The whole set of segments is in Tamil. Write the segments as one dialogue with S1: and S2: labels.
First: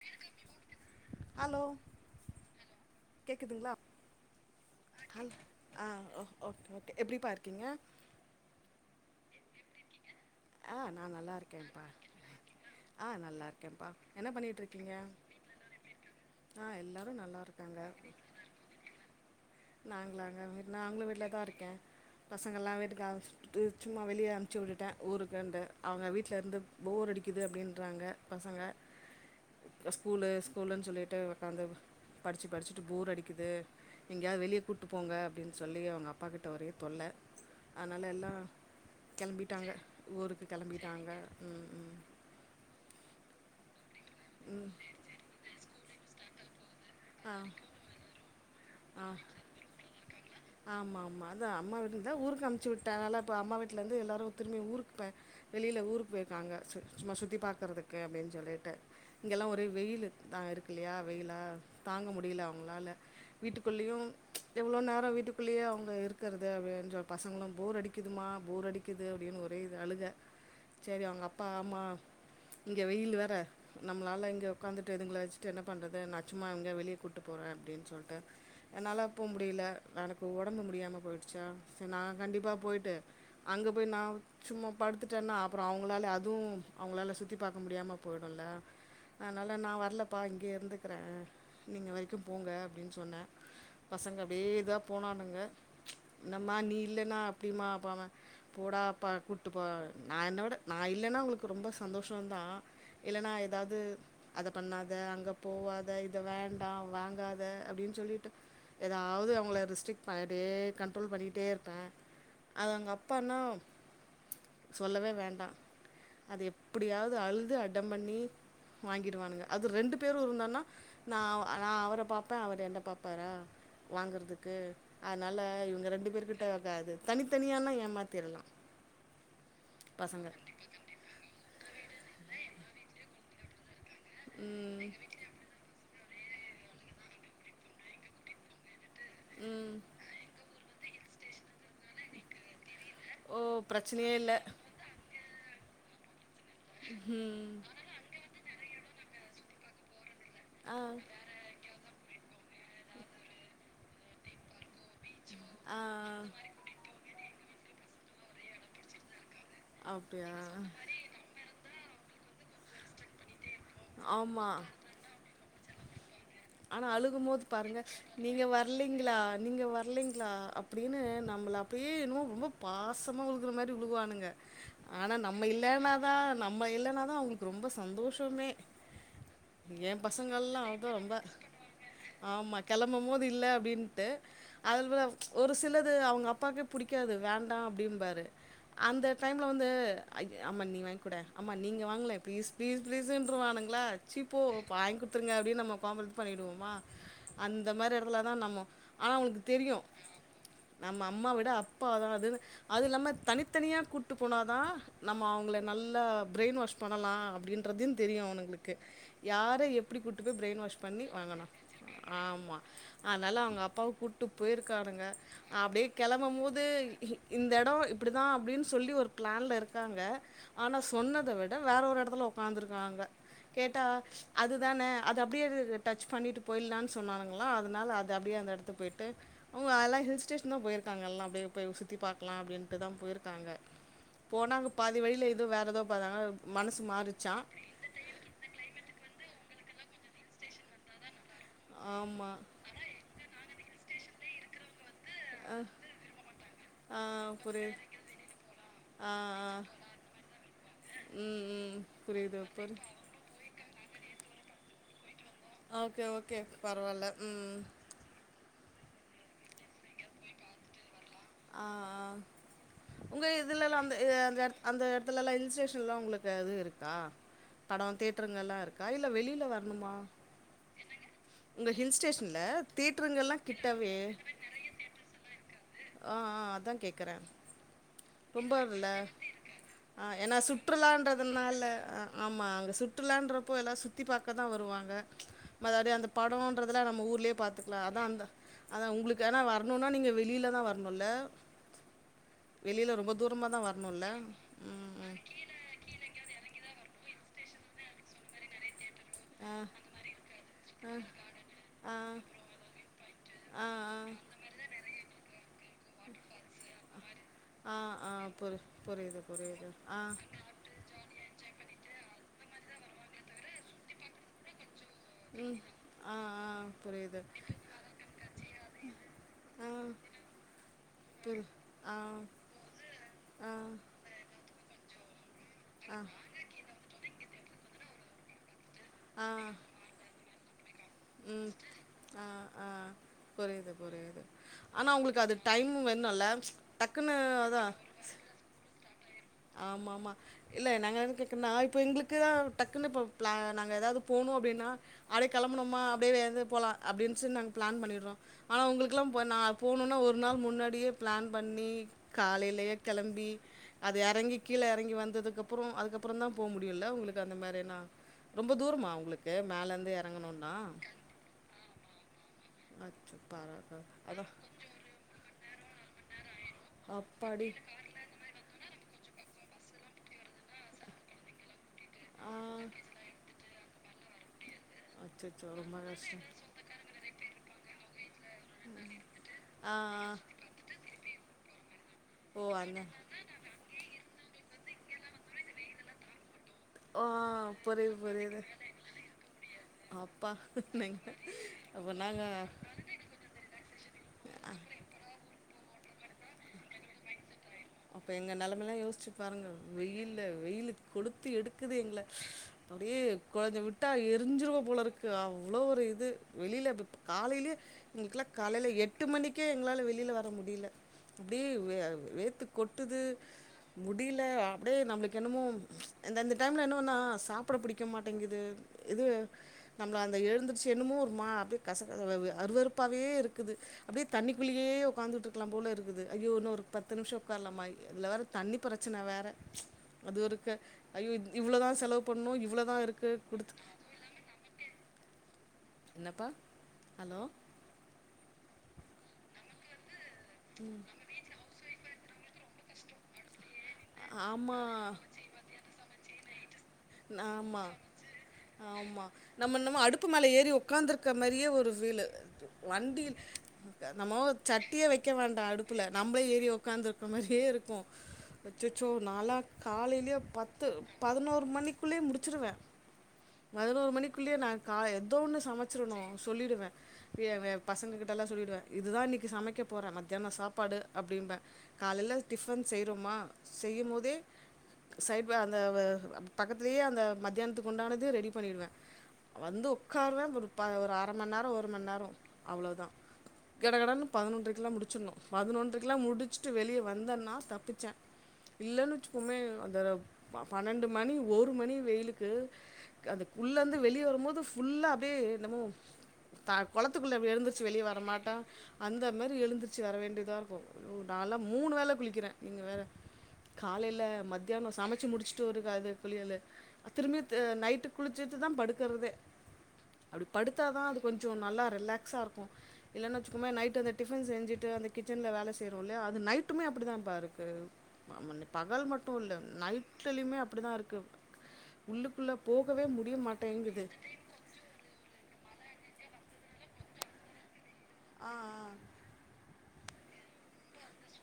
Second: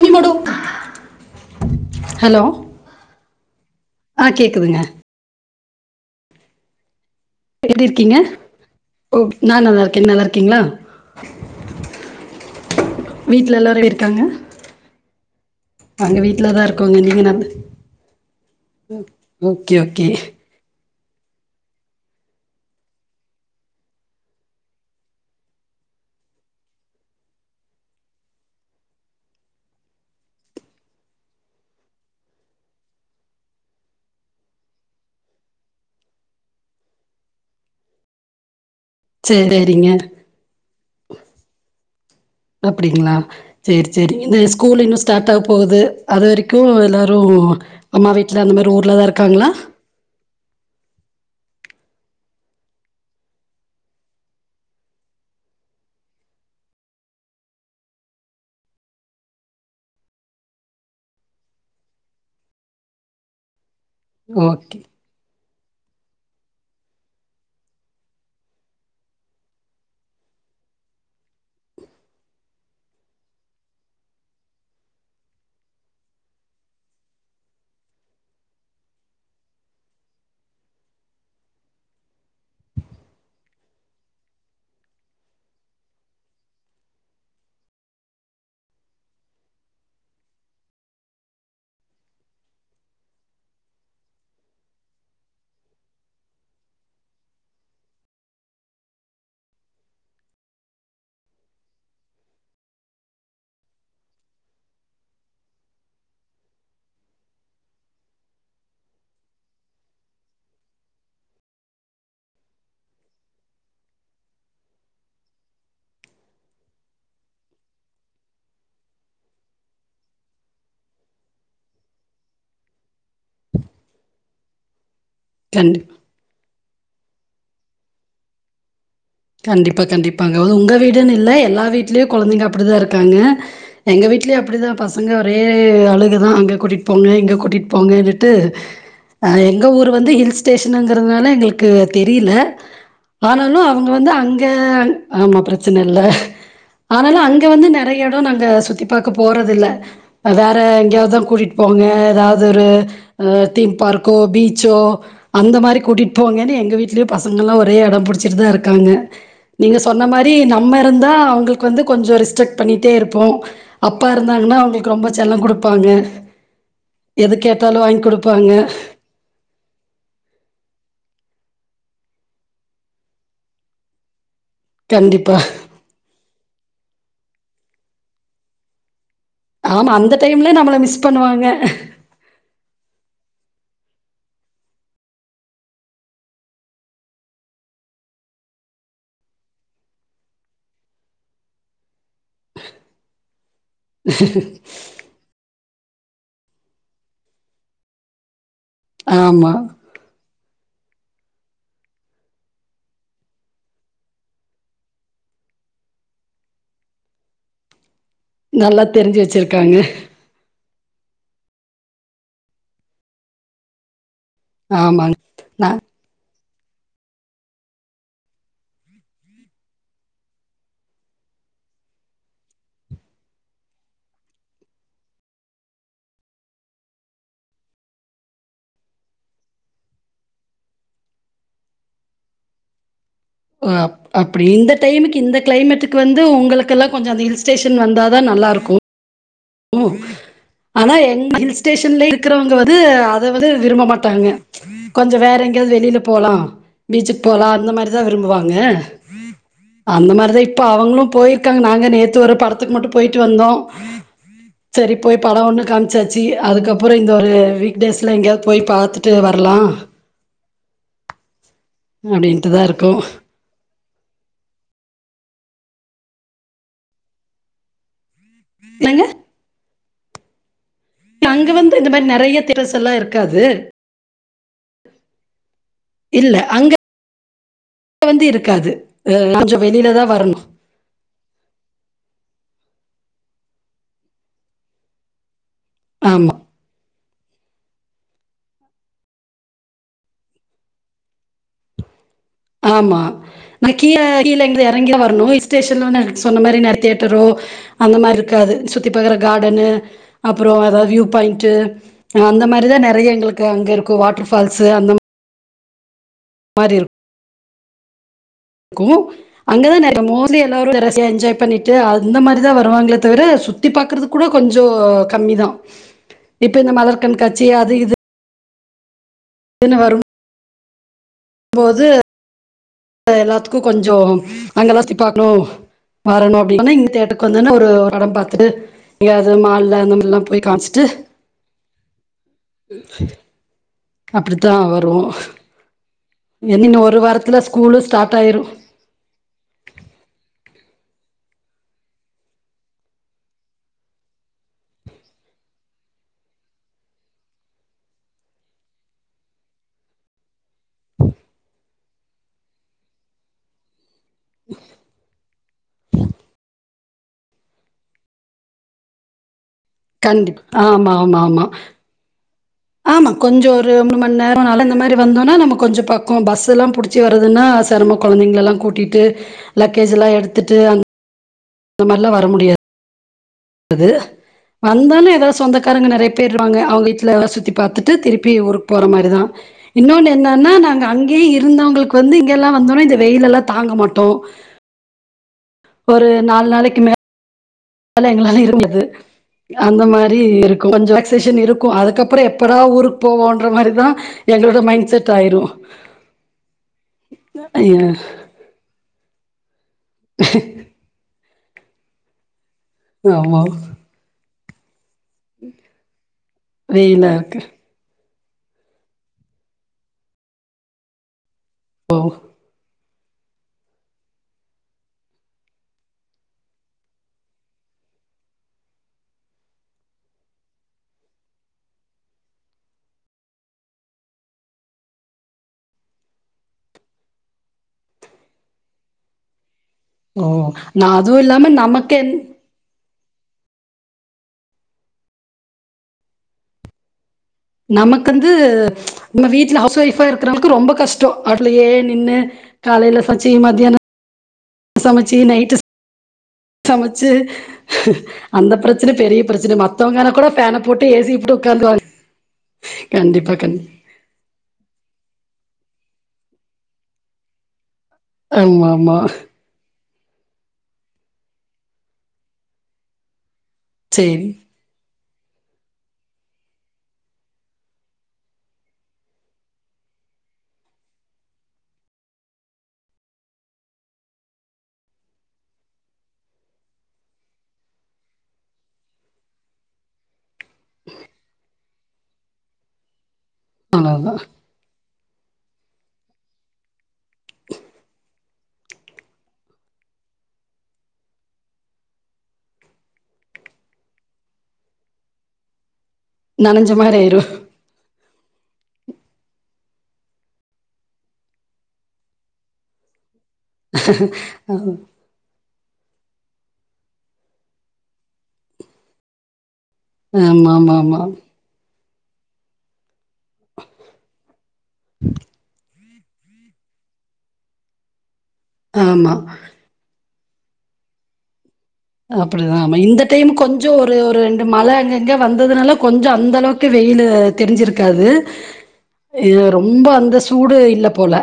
S1: கீமடு
S2: ஹலோ
S1: ஹலோ
S2: கேக்குதுங்களா
S1: ஆ கேக்குதுங்க
S2: ஹல் ஆ ஓகே ஓகே எப்டிப்பாருக்
S1: எப்டி இருக்கீங்க ஓக் நா நல்லா இருக்கே நல்லா இருக்
S2: ஆ நா நல்லாருக்கேன்ப்பா ஆ நல்லா
S1: வீட்டில்
S2: இருக்கேன்ப்பா என்ன பண்ணிட்ருக்கீங்க
S1: நாங்க வீட்லதா இருக்கோங்க நீங்க
S2: நல்லா
S1: நல்ல
S2: இருக்காங்க நாங்களாங்க வ நாங்களு வீட்லதா இருக்கே பசங்கள்லா வீட்டுக்கா து சும்மா வெளிய அனுப்ச்சி விட்டுட்டே ஊருக்கு இந்த அவங்க வீட்ல இருந்து போர் அடிக்குது அப்டின்றாங்க பசங்க த ஸ்கூலு ஸ்கூலுன்னு சொல்லிட்டு உக்காந்து படிச்சு படிச்சுட்டு போர் அடிக்குது எங்கேயாவது வெளிய கூட்டுப் போங்க அப்டின்னு சொல்லி அவுங்க அப்பாக்கிட்ட ஒரே தொல்ல அதுனால எல்லா
S1: சரி
S2: கெளம்பிட்டாங்க
S1: சரிங்க
S2: ஊருக்கு கெளம்பிட்டாங்க ம் ம்
S1: அப்பிடிங்களா சேரி சேரி இந்த ஸ்கூல் இன்னு ஸ்டார்ட் ஆக போகுது அது வரைக்கு எல்லார் ரு
S2: ஆ
S1: அம்மா வீட்டில அந்த மாரி ஊர்ல தா
S2: ஆ
S1: இருக்காங்களா
S2: ஆமா ஆமா அதா அம்மா வீட்டுலருந்தா ஊருக்கு அம்ச்சி விட்டனாலே இப்ப அம்மா வீட்டுல இருந்து எல்லாரு திரும்பி ஊருக்குப் பேக் வெளியில ஊருக்கு போயிருக்காங்க சு சும்மா சுத்தி பாக்குறதுக்கு அப்பிடின்னு சொல்லிட்டு இங்கெல்லா ஒரே வெயிலு தா இருக்கு இல்லையா வெயிலா தாங்க முடியல அவங்களால வீட்டுக்குள்ளயு
S1: ஓகே
S2: எவ்வளோ நேரம் வீட்டுக் குள்ளயே அவுங்க இருக்கிறது அப்பிடின்ற பசங்களு போர் அடிக்குதும்மா போர் அடிக்குது அப்பிடின்னு ஒரே இது அழுக செரி அவுங்க அப்பா ஆமா இங்க வெயிலு வேற நம்மளால இங்க உக்காந்துட்டு இதுங்கள வச்சுட்டு என்ன பண்றது நான்ச் சும்மா எங்கயா வெளியே கூட்டு போறேன் அப்பிடின்னு சொல்ட்டு என்னால போ முடியல நடக்க எனக்கு ஒடம்பு முடியாம போயிடுச்சா செரி நா கண்டிப்பா போயிட்டு அங்கே போய் நா சும்மா படுத்துட்டேன்னா அப்புறம் அவங்களால அதுவு அவங்களால சுத்தி பாக்க முடியாம போயிடுல அதனால நா வரலப்பா இங்கேயே இருந்துக்கிறே நீங்க வைக்கும் போங்க அப்பிடின்னு சொன்னே பசங்க அப்டியே இதாப் போனானுங்க என்னம்மா நீ இல்லன்னா எப்டிமா அப்பாவ போடாப்ப கூட்டு போ நா என்னோட நா இல்லன்னா உங்களுக்கு ரொம்ப சந்தோஷம தா இல்ன்னா ஏதாது அத பண்ணாத அங்க போவாத இத வேண்டா வாங்காத அப்டின்னு சொல்லிட்டு ஏதாவது அவங்கள ஸ் ட்டிக் பண்ணிட்டே கண்ட்ரேல் பண்ணிட்டே இருப்பே அது அவங்க அப்பானா சொல்லவே வேண்டா அது எப்டியாவது அழுது அட்டம் பண்ணி வாங்கிடுவானுங்க அது ரெண்டு பேரு இருந்தோன்னா நா அவ நா அவர பாப்பே அவரு என்ன பாப் பாரா வாங்கறதுக்கு அதனால
S1: கண்டி
S2: இவங்க ரெண்டு பேரு கிட்ட இருக்காது தனித்தனியானா ஏமாத்திரலா
S1: கண்டிப்பா
S2: பசங்க
S1: கண்டிப்பாங்க அது உங்க வீடுன்னு இல்ல எல்லா வீட்லயு கொழந்தைங்க அப்டிதா இருக்காங்க எங்க வீடலயு அப்டிதான்
S2: ம்
S1: பசங்க ஓரே அழுகதா அங்கே கூட்டிகிட்டு போங்க இங்கே கூட்டிகிட்டு போங்கனுட்டு ஆ எங்க
S2: ம்
S1: ஊர் வந்து ஹில்ஸ் ஸ்டேஷன்ங்கிறதுனால எங்களுக்கு தெரியல
S2: ஓ
S1: ஆனாலு அங்க வந்து
S2: பிரச்சனையே இல்ல
S1: அங்க ஆமா பிரச்சனை இல்ல ஆனாலு அங்க
S2: ம்
S1: வந்து நெறைய எடோ நாங்க சுத்தி பாக்கப் போறதில்ல வேற
S2: ஆ
S1: எங்கேயாவதுதா கூட்டிகிட்டு போங்க ஏதாவ துதொரு அ தீம் பார்க்கோ பீச்சோ அந்த மாரி
S2: ஆ
S1: கூட்டிட்டு போங்கன்னு எங்க வீட்லயு பசங்கல்லா ஒரே அடம் பிடிச்சிட்டு தா இருக்காங்க நீங்க சொன்ன மாரி
S2: அப்டியா
S1: நம்ம இருந்தா அவங்களுக் கு வந்து கொஞ்சோ ரிஸ்ட்ரிக்ட் பண்ணிட்டே இருப்போ அப்பா
S2: ஆமா
S1: இருந்தாங்கன்னா அவங்களுக்கு ரொம்ப செல்லம் குடுப்பாங்க
S2: ஆனா அழுகும்
S1: எது
S2: போது பாருங்க
S1: கேட்டாலும் வாங்கி
S2: நீங்க
S1: குடுப்பாங்க.
S2: வரலீங்களா நீங்க வரலிங்களா அப்பிடின்னு நம்மள அப்டியே என்னமோ ரொம்ப பாசமா உழுகுற மாரி உழுகுவானுங்க ஆனா
S1: கண்டிப்பா.
S2: நம்ம இல்லேன்னாதா நம்ம இல்லேன்னாத அவங்களுக்கு ரொம்ப சந்தோஷமே ஏம் பசங்கல்லாம் ஆவட்டு ரொம்ப
S1: ஏ
S2: ஆமா கெளம்பபோது இல்ல அப்டின்னுட்டு அதல போல ஒரு சிலது அவங்க அப்பாக்கே புடிக்காது வேண்டா அப்டிம்பாரு அந்த டைம்ல வந்து அய்ய அம்மா நீ வாங்கிக்கூடே அம்மா நீங்க வாங்கலே ப்ளீஸ் ப்ளீஸ் ப்ளீஸ்ன்றுவானுங் கள சிப்போ வாங்க் குடுத்துருங்க அப்டின்னு நம்ம பார்மா பண்ணிடுவோமா அந்த மாரி எடத்துல தா நம்ம ஆனா அவங்களுக்கு
S1: ஆமா.
S2: தெரியு
S1: [inaudible]
S2: நம்ம அம்மா விட அப்பாதா அதுன்னு அது இல்லாம தனித்தனியா கூப்ட்டு போன தான் நம்ம அவுங்கள நல்ல பிரெயின் வாஷ் பண்ணலா அப்டின்றதியு தெரியு அவனுங்களுக்கு
S1: நல்லா தெரிஞ்சு
S2: யார
S1: வச்சிருக்காங்க.
S2: எப்டி கூட் டு போய் பிரைன் வாஷ் பண்ணி வாங்கனா ஆமா அதனால அவங்க அப்பா கூட் டு போயிருக்கானுங்க
S1: ஆமாங்க. நான்
S2: அப்டியே கெளம்ப போது இ இந்த எடம் இப்டி தா அப்டின்னு சொல்லி ஒரு பிளான்ல இருக்காங்க ஆனா சொன்னத விட வேற ஒரு எடத்துல உக்காந்துருக்காங்க கேட்டா அதுதான அது அப்டியே இத டச் பண்ணிட்டு போய்லான்னு சொன்னாருங்களா அதனால அது அப்டியே அந்த எடத்து போய்ட்டு அவுங்க அதல்லா ஹில் ஸ்டேஷன் தா போய்ருக்காங்க எல்லா அப்டியே போ சுத்தி பாக்குலா அப்டின்ட்டுதா போய்ரு
S1: ஓ அப்டி இந்த டைமுக்கு இந்த
S2: ஏதோ வேற ஏதோ
S1: கிளைமேட்டுக்கு வந்து
S2: பாத்தாங்க மனசு
S1: உங்கக்கெல்லா கொஞ்சோ அந்த
S2: மாறுச்சா
S1: ஹில் ஸ்டேஷன் வந்தா தா நல்லா இருக்கு ம் ஆனா எங் ஹில்ஸ் ஸ்டேஷன்ல
S2: ஆமா
S1: இருக்கிறவங்க வந்து அத வந்து விரும்ப மாட்டாங்க கொஞ்சோ வேற எங்கேயாவது வெளில போலா
S2: ஆ
S1: பீச்சுக்கு போலா
S2: புரி
S1: அந்த மாரிதா விரும்புவாங்க
S2: ஆ ஆ
S1: அந்த மாரிதா இப்போ அவுங்களு
S2: ம்
S1: போயிருக்காங்க
S2: ம்
S1: நாங்க நேத்து ஒரு
S2: புரியுது
S1: படத்துக்கு
S2: புரி
S1: மட்டு போயிட்டு வந்தோ செரி போய் படோ ஒன்னு
S2: ஓகே
S1: காமிச்சாச்சு
S2: ஓகே
S1: அதுக்கப்பறோ இந்த
S2: பரவால்ல
S1: ஒரு
S2: ம்
S1: வீக் டேஸ் ஸுல எங்கேயாவது போய் பாத்துட்டு வர்லா
S2: ஆ ஆ
S1: அப்டின்ட்டுதா இருக்கோ
S2: உங்க இதுலல்லா அந்த [unintelligible] அந்த எடத்துல எல்லா ஹில் ஸ்டேஷன்ல்லா உங்களுக்கு இது இருக்கா படோ தேட்டருங்கல்லா இருக்கா
S1: என்னங்க
S2: இல்ல வெளில வர்ணுமா
S1: அங்க
S2: உங்க
S1: வந்து இந்த
S2: ஹில்
S1: மாரி நெறைய
S2: ஸ்டேஷன்ல
S1: தியேட்டர்ஸ் எல்லா
S2: தேட்டருங்கல்லா
S1: இருக்காது
S2: கிட்டவே ஆ
S1: இல்ல
S2: ஆ அத
S1: அங்க
S2: கேட்குறே
S1: வந்து இருக்காது
S2: ரொம்பல்ல
S1: கொஞ்சோ வெளியிலதா
S2: ஆ ஏன்னா
S1: வரணு
S2: சு சுற்றுலன்றதுனால அ ஆமா அங்க சுற்றுலறப்போ எல்லா சுத்தி பாக்க தா வருவாங்க மத்தடி அந்த
S1: ஆமா
S2: படோ மற்றதேலா நம்ம ஊர்லே பாத்துக்கலா அதா அந்த அதா உங்களுக்கு என வர்ணுனா நீங்க வெளில தா வர் ணுல்ல
S1: ஆமா
S2: தா
S1: இங்க கீழ
S2: வரணுல்ல
S1: கீழ [unintelligible]
S2: ம்
S1: இறங்கிதா
S2: ம்
S1: வர்னு இல்ஸ்ஷேடன் வந்து சொன்ன மாரி நெற தேட்டரோ அந்த மாரி இருக்காது சுத் திபாக்கற
S2: ஆ
S1: காடனு அப்றோ எதாவுது வியூ பாயிண்ட் டு
S2: ஆ
S1: அந்த மாரிதா நெறைய எங்களுக்கு
S2: ஆ
S1: அங்க இருக்கு வாட்டர்பால்ஸ் அந்த மாரி இருக்
S2: ஆ ஆ புரி புரியுது புரியுது
S1: அங்கதா
S2: ஆ
S1: நெறைய [unintelligible] என்ஜாய் பண்ணிட்டு அந்த மாரி தா வருவங்களே தவிர சுத்தி பாக்கறது கூட கொஞ்சோ கம்மி தா
S2: ம் ஆ ஆ
S1: இப்ப இந்த மலர்
S2: புரியுது
S1: கண்காட்சி அது இது
S2: ஆ
S1: துன்னு வரு
S2: புரி
S1: போது
S2: ஆ
S1: மத்த
S2: ஆ
S1: எல்லாத்துக்கு கொஞ்சோ அங்கெல்லா சுத்தி பாக்கணு வரணு [unintelligible] தேட்டுக்கு வந்தே ஒரு படோ பாத்துட்டு இங்க
S2: ஆ
S1: அது மால்ல அந்த மார்ல்லா போய் காமிச்சுட்டு
S2: ம் ஆ ஆ புரியுது புரியுது
S1: அப்டித்தா
S2: ஆனா
S1: வருவோ
S2: உங்களுக்கு அது டைமு வேணுல்ல
S1: இன்னு ஒரு
S2: டக்குன்னு
S1: வாரத்துல
S2: அதா
S1: ஸ்கூலு ஸ்டார்ட் ஆயிரு
S2: ஆமா ஆமா இல்ல நாங்க என்னத்து கேக்குன்னா இப்ப எங்களுக்குதா டக்குன்னு இப்ப பிளான் நாங்க ஏதாவ்து போனு அப்டின்னா அப்டியே கெம்புணுமா அப்டிவேறது போலா அப்டின்னு [unintelligible] நாங்க பிளான் பண்ணிடுறோ ஆனா உங்களுக்கெல்லா போனா போனும்னா ஒரு நாள் முன்னாடியே பிளான் பண்ணி காலையிலயே கிளம்பி அது எறங்கி கீழ எறங்கி வந்ததுக்கப்றோ அதுக்கப்பறந்தா போக முடியு முடியுல்ல உங்களுக்கு அந்த மாரின ரொம்ப தூரமா உங்களுக்கு மேல இருந்து
S1: கண்டிப் ஆமா ஆமா ஆமா ஆமா
S2: அச்சோ
S1: கொஞ்ச
S2: பாரா
S1: ஒரு மூணுமண்
S2: அதா
S1: நேரோ நடந்த மாரிந்தோம்ன்னா நம்ம கொஞ்ச பக்கோ பஸ்ல்லா புடுச்சு வருதுன்னா
S2: அப்பாடி
S1: செரமோ கொழந்தைங்கள்லா கூட்டிட்டு லக்கேஜ் எல்லா எடுத்துட்டு அந்த மாரிலா வர
S2: ஆ
S1: முடியா து வந்தாலு ஏதாவது
S2: அச்சச்சோ ரொம்ப
S1: சொந்தக்காரங்க நெறைய
S2: கஷ்டோ
S1: பேர் இருப்பாங்க அவுங்க வீட்லல்லா சுத்தி பாத்துட்டு திருப்பி ஊருக்கு போற மாரிதா
S2: ஆ
S1: இன்னொன்னு
S2: ஆ
S1: என்னன்னா நாங்க அங்கேயே இருந்தவங்களுக்கு வந்து
S2: ஓ
S1: இங்கெல்லா
S2: அந்த
S1: வந்தோன இந்த வெயிலல்லா தாங்க மாட்டோ ஒரு நாலு நாளைக்கி மே
S2: ஆ புரியுது
S1: ல
S2: புரியுது
S1: எங்களால இருக்க முடியாது அந்த மாரி
S2: அப்பா
S1: இருக்கு கொஞ்ச
S2: நீங்க
S1: ரிலாக்ஸ்சேசன் இருக்கு
S2: அப்ப நாங்க
S1: அதுக்கப்பறோ எப்படா ஊருக் போவோன்ற மாதிரிதா எங்களோட மைண்ட் செட் ஆயிரு ஐய்ய
S2: அப்ப எங்க நெலமையெல்லா யோசிச்சு பாருங்க வெயில் வெயிலு கொளுத்தி எடுக்குது எங்கள அப்டியே
S1: ஆமா.
S2: கொஞ்ச விட்டா எரிஞ்சிருவோ போல இருக் கு அவ்ளோ ஒரு இது வெளில இப்பப
S1: வெயிலா இருக்கு.
S2: காலையிலே எங்களுக்கெல்லா காலையில எட்டு மணிக்கே எங்களால வெளில வர முடில அப்டியே வே வேத்து கொட்டுது முடில அப்டியே நம்ளுக்கு என்னமோ இந்தந்த டைம்ல என்ன ஒன்னா சாப்ட பிடிக்க மாட்டேங்குது இது நம்மள அந்த எழுந்திரிச்சு என்னுமோ வருமா அப்டியே கசக்கச அருவருப்பாவே இருக்குது அப்டியே தண்ணிக்குள்ளேயே உட்கந்துட்டு இருக்கலா போல இருக்குது ஐயோ இன்ன ஒரு பத்து நிமிஷம் உக்கரலாமா இதுல வேற தண்ணி பிரச்சன வேற அது
S1: ஓ
S2: இருக்க
S1: நா
S2: ஐயோ
S1: அதுவு இல்லாம
S2: இவ்ளோதா செலவு
S1: நமக்கென்
S2: பண்ணு இவ்ளோதா இருக்கு குடுத்துக் என்னப்பா ஹலோ
S1: நமக்கு வந்து நம்ம வீட்ல ஹவுஸ் ஒய்ஃபா இருக்கிறவங்களுக்கு ரொம்ப கஷ்டோ ஹோட்லயே நின்னு காலைல சமச்சி மதியான
S2: ஆமா
S1: சமச்சி நைட்டு சம சமச்சு
S2: ஆமாம்
S1: அந்த பிரச்சன
S2: ஆமா
S1: பெரிய பிரச்சன
S2: நம்ம நம்ம அடுப்பு
S1: மத்தவங்கனா
S2: மேல
S1: கூட
S2: ஏறி
S1: ஃபேன போட்டு
S2: உக்காந்துருக்க
S1: ஏசிபோட்டு
S2: மாரியே ஒரு
S1: உக்காந்துருவாங்க கண்டிப்பா கண்டிப்பா
S2: நம்மோ சட்டிய வக்க வேண்டா அடுப்புல நம்லே ஏறி உக்காந்துருக்க மாரியே இருக்கு
S1: ஆமா
S2: அச்சோச்சோ
S1: ஆமா
S2: நாலா காலைலே பத்து பதினோரு மணிக்குள்ளே முடிச்சுருவே பதினோரு
S1: சேரி
S2: மணிக்குள்ளே நா காலை எதோ ஒன்னு சமச்சுரணு சொல்லிடுவே ஃப்ரீயாவே பசங்க கிட்டல்லா சொல்லிடுவே இதுதா இன்னைக்கி சமைக்க போறே மத்தியான சாப்பாடு அப்டிம்பே காலைல டிஃபன் செய்றோமா செய்யும் போதே சைடுவே அந்த வ பக்கத்திலயே அந்த மத்தியானத்துக்கு உண்டானது ரெடி பண்ணிடுவே வந்து உக்காருவே ஒரு ப அர மண் நேர ஒரு மணி நேரோ அவ்ளதா கட கடன்னு
S1: அவ்ளோதா
S2: பதினொன்றக்கெல்லா முடிச்சுர்னு பதினொன்றக்கெல்லா முடி ச்சுட்டு வெளியே வந்தேன்னா தப்பிச்சே இல்லன்னு வச்சுக்கோமே அந்த பனெண்டு மணி ஒரு மணி வெயிலுக்கு அதுகுள்ள இருந்து வெளிய வரும்போது ஃபுல்லா அப்டியே என்னமோ க
S1: நனஞ்ச மாரி
S2: குளத்துக்குள்ள
S1: ஆயிரு
S2: எப்டி எழுந்திரு ச்சு வெளிய வரமாட்டோ அந்த மாரி எழுந்துருச்சு வர வேண்டியதா இருக்கு நாலா மூணு வேல குளிக்கிறே நீங்க வேற காலேல மத்தியானோ சமச்சு முடிச்சிட்டு ஒருக்கா குளியலு திரும்பி நைட்டு குளிச்சுட்டு தா படுக்குறதே அப்படி
S1: ஆமா
S2: படுத்தா
S1: ஆமா
S2: தா அது
S1: ஆமா
S2: கொஞ்ச நல்லா ரிலாக்ஸாக இருக்கு இல்லன்ன வச்சுக்கவெ நைட் அந்த டிஃபன் செஞ்சுட்டு அந்த கிச்சனல வேலை செய்ரோ இல்லையா அது நைட்டுமே அப்டிதாப்பா இருக்கு பகல் மட்டு
S1: ஆமா
S2: இல்ல நைட்லயுமே அப்டிதா இருக்கு உள்ளுக்குள்ள போக்
S1: ம இந்த டைம் கொஞ்சோ ஒரு ஒரு ரெண் மழ அங்கங்க வந்ததுனால கொஞ்சோ அந்த அளவுக்கு வெயிலு தெரிஞ்சிருக்காது
S2: ஆ ஆ.
S1: இது ரொம்ப அந்த சூடு இல்ல போல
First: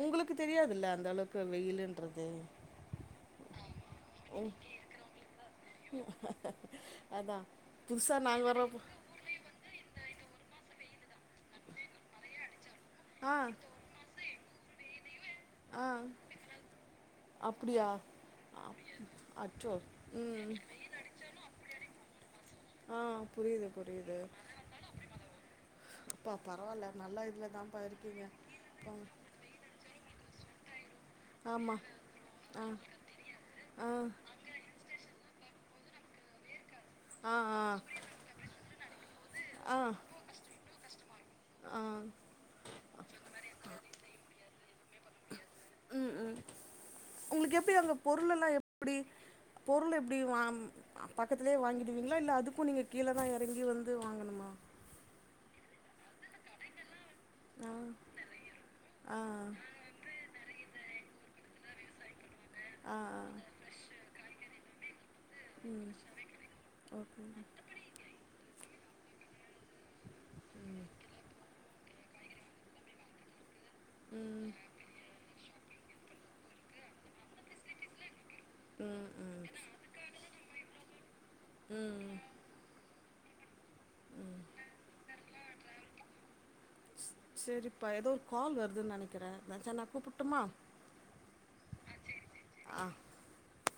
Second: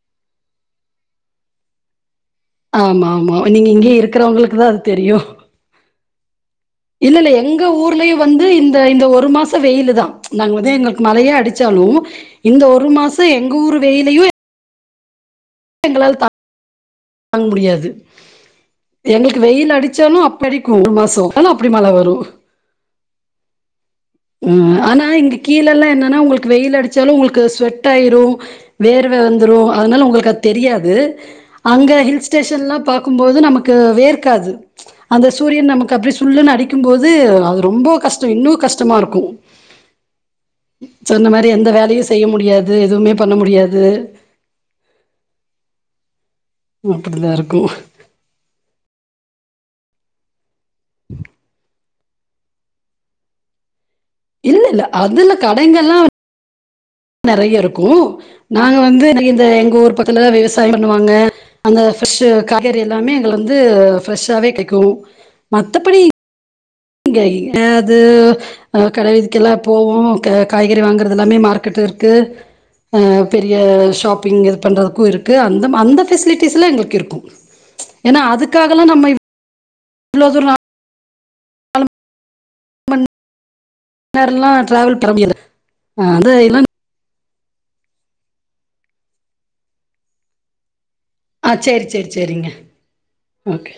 S2: உங்களுக்கு தெரியாதுல்ல அந்த அளவுக்கு வெயிலுன்றது
S1: ஆமா ஆமா நீங்க இங்கயே இருக்கிறவங்களுக்குதா அது தெரியு
S2: [unintelligible]
S1: இல்ல இல்ல
S2: அதான்
S1: எங்க ஊர்லயு
S2: புதுசாக
S1: வந்து
S2: நாங்கள்
S1: இந்த
S2: வர்றப்போ
S1: இந்த ஒரு மாச இங்க வெயிலுதா நாங்க வந்து எங்களுக்கு மழயே அடிச்சாலு இந்த ஒரு மாசோ
S2: ஆ
S1: எங்க ஊர் வெயிலயு
S2: ஆ
S1: தாங்க
S2: அப்படியா
S1: முடியாது எங்களுக்கு
S2: அச்சோ
S1: வெயில் அடிச்சாலு அப்ப
S2: ம்
S1: அடிக்கு மூணு மாசோ போல அப்டி மழ வரு
S2: ஆ புரியுது புரியுது
S1: உ ஆனா இங்க கீழல்லா என்னன்னா
S2: அப்பா
S1: உங்களுக்கு வெயில்
S2: பரவால்ல
S1: அடிச்சாலு
S2: நல்லா
S1: உங்களுக்கு
S2: இதுல தான்ப்பா
S1: ஸ்வெட் ஆய்ரு
S2: இருக்கீங்க போங்க
S1: வேர்வ வந்துரு அதுனால உங்களுக்கு அது தெரியாது
S2: ஆமா
S1: அங்க ஹில் ஸ்டேஷன்ல்லா பாக்குபோது நமக்கு
S2: ஆ
S1: வேர்க்காது அந்த சூரியன் நமக்கு அப்டி சுல்லுனு அடிக்குபோது
S2: ஆ
S1: அது
S2: ஆ
S1: ரொம்ப கஷ்ட இன்னு கஷ்ட ஷ்டமா இருக்கு
S2: ஆ
S1: சொன்னமாரி எந்த
S2: ஆ
S1: வேலயு செய்ய முடியாது அது எதுமே பண்ண முடியாது
S2: உ உ
S1: அப்டிதா
S2: உங்களுக்கு
S1: இருக்கு
S2: எப்டி அங்க பொருளெல்லா எப்டி பொருள் எப்படி வாங் பக்கத்திலயே வாங்கிடுவீங்களா இல்ல அதுக்கு நீங்க கீழ தா எறங்கி வந்து வாங்கணு
S1: இல்ல இல்ல அதுல கடைங்கள்ளா நெறையா
S2: ஆ
S1: இருக்கு நாங்க வந்து
S2: ஆ
S1: இந்த எங்க ஊர் பக்கத்துலதா விவசாய பண்ணுவாங்க அந்த ஃப்ரெஷ் காய்கறி
S2: ஆ
S1: எல்லாமே
S2: ஆ
S1: எங்க வந்து ஃப்ரெஷ்ஷாவே கெடைக்கு மத்தபடி
S2: ஓகே
S1: என்னது கடைக்கெல்லா போவோ காய்கறி வாங்குறது அதெல்லாமே மார்க்கெட்ல இருக்கு பெரிய ஷாப்பிங் இது பண்ணுறதுக்கு இருக்கு அந்த அந்த பெசிலிட்டிஸ்ல்லா எங்களுக்கு இருக்கு ஏன்னா அதுக்காகல்லா
S2: ம்
S1: நம்ம இ
S2: ம்
S1: இவ்ளோ தூர
S2: உ
S1: மன் நேரல்லா டிராவல் பரம்பியண்டு ஹ இதல்ல
S2: சேரிப்பா ஏதோ கால் வருதுன்னு நினைக்கிறே மதநாள் நா கூப்பிட்டுமா
S1: ஆ சேரி சேரி சேரிங்க
S2: ஆ
S1: ஓகே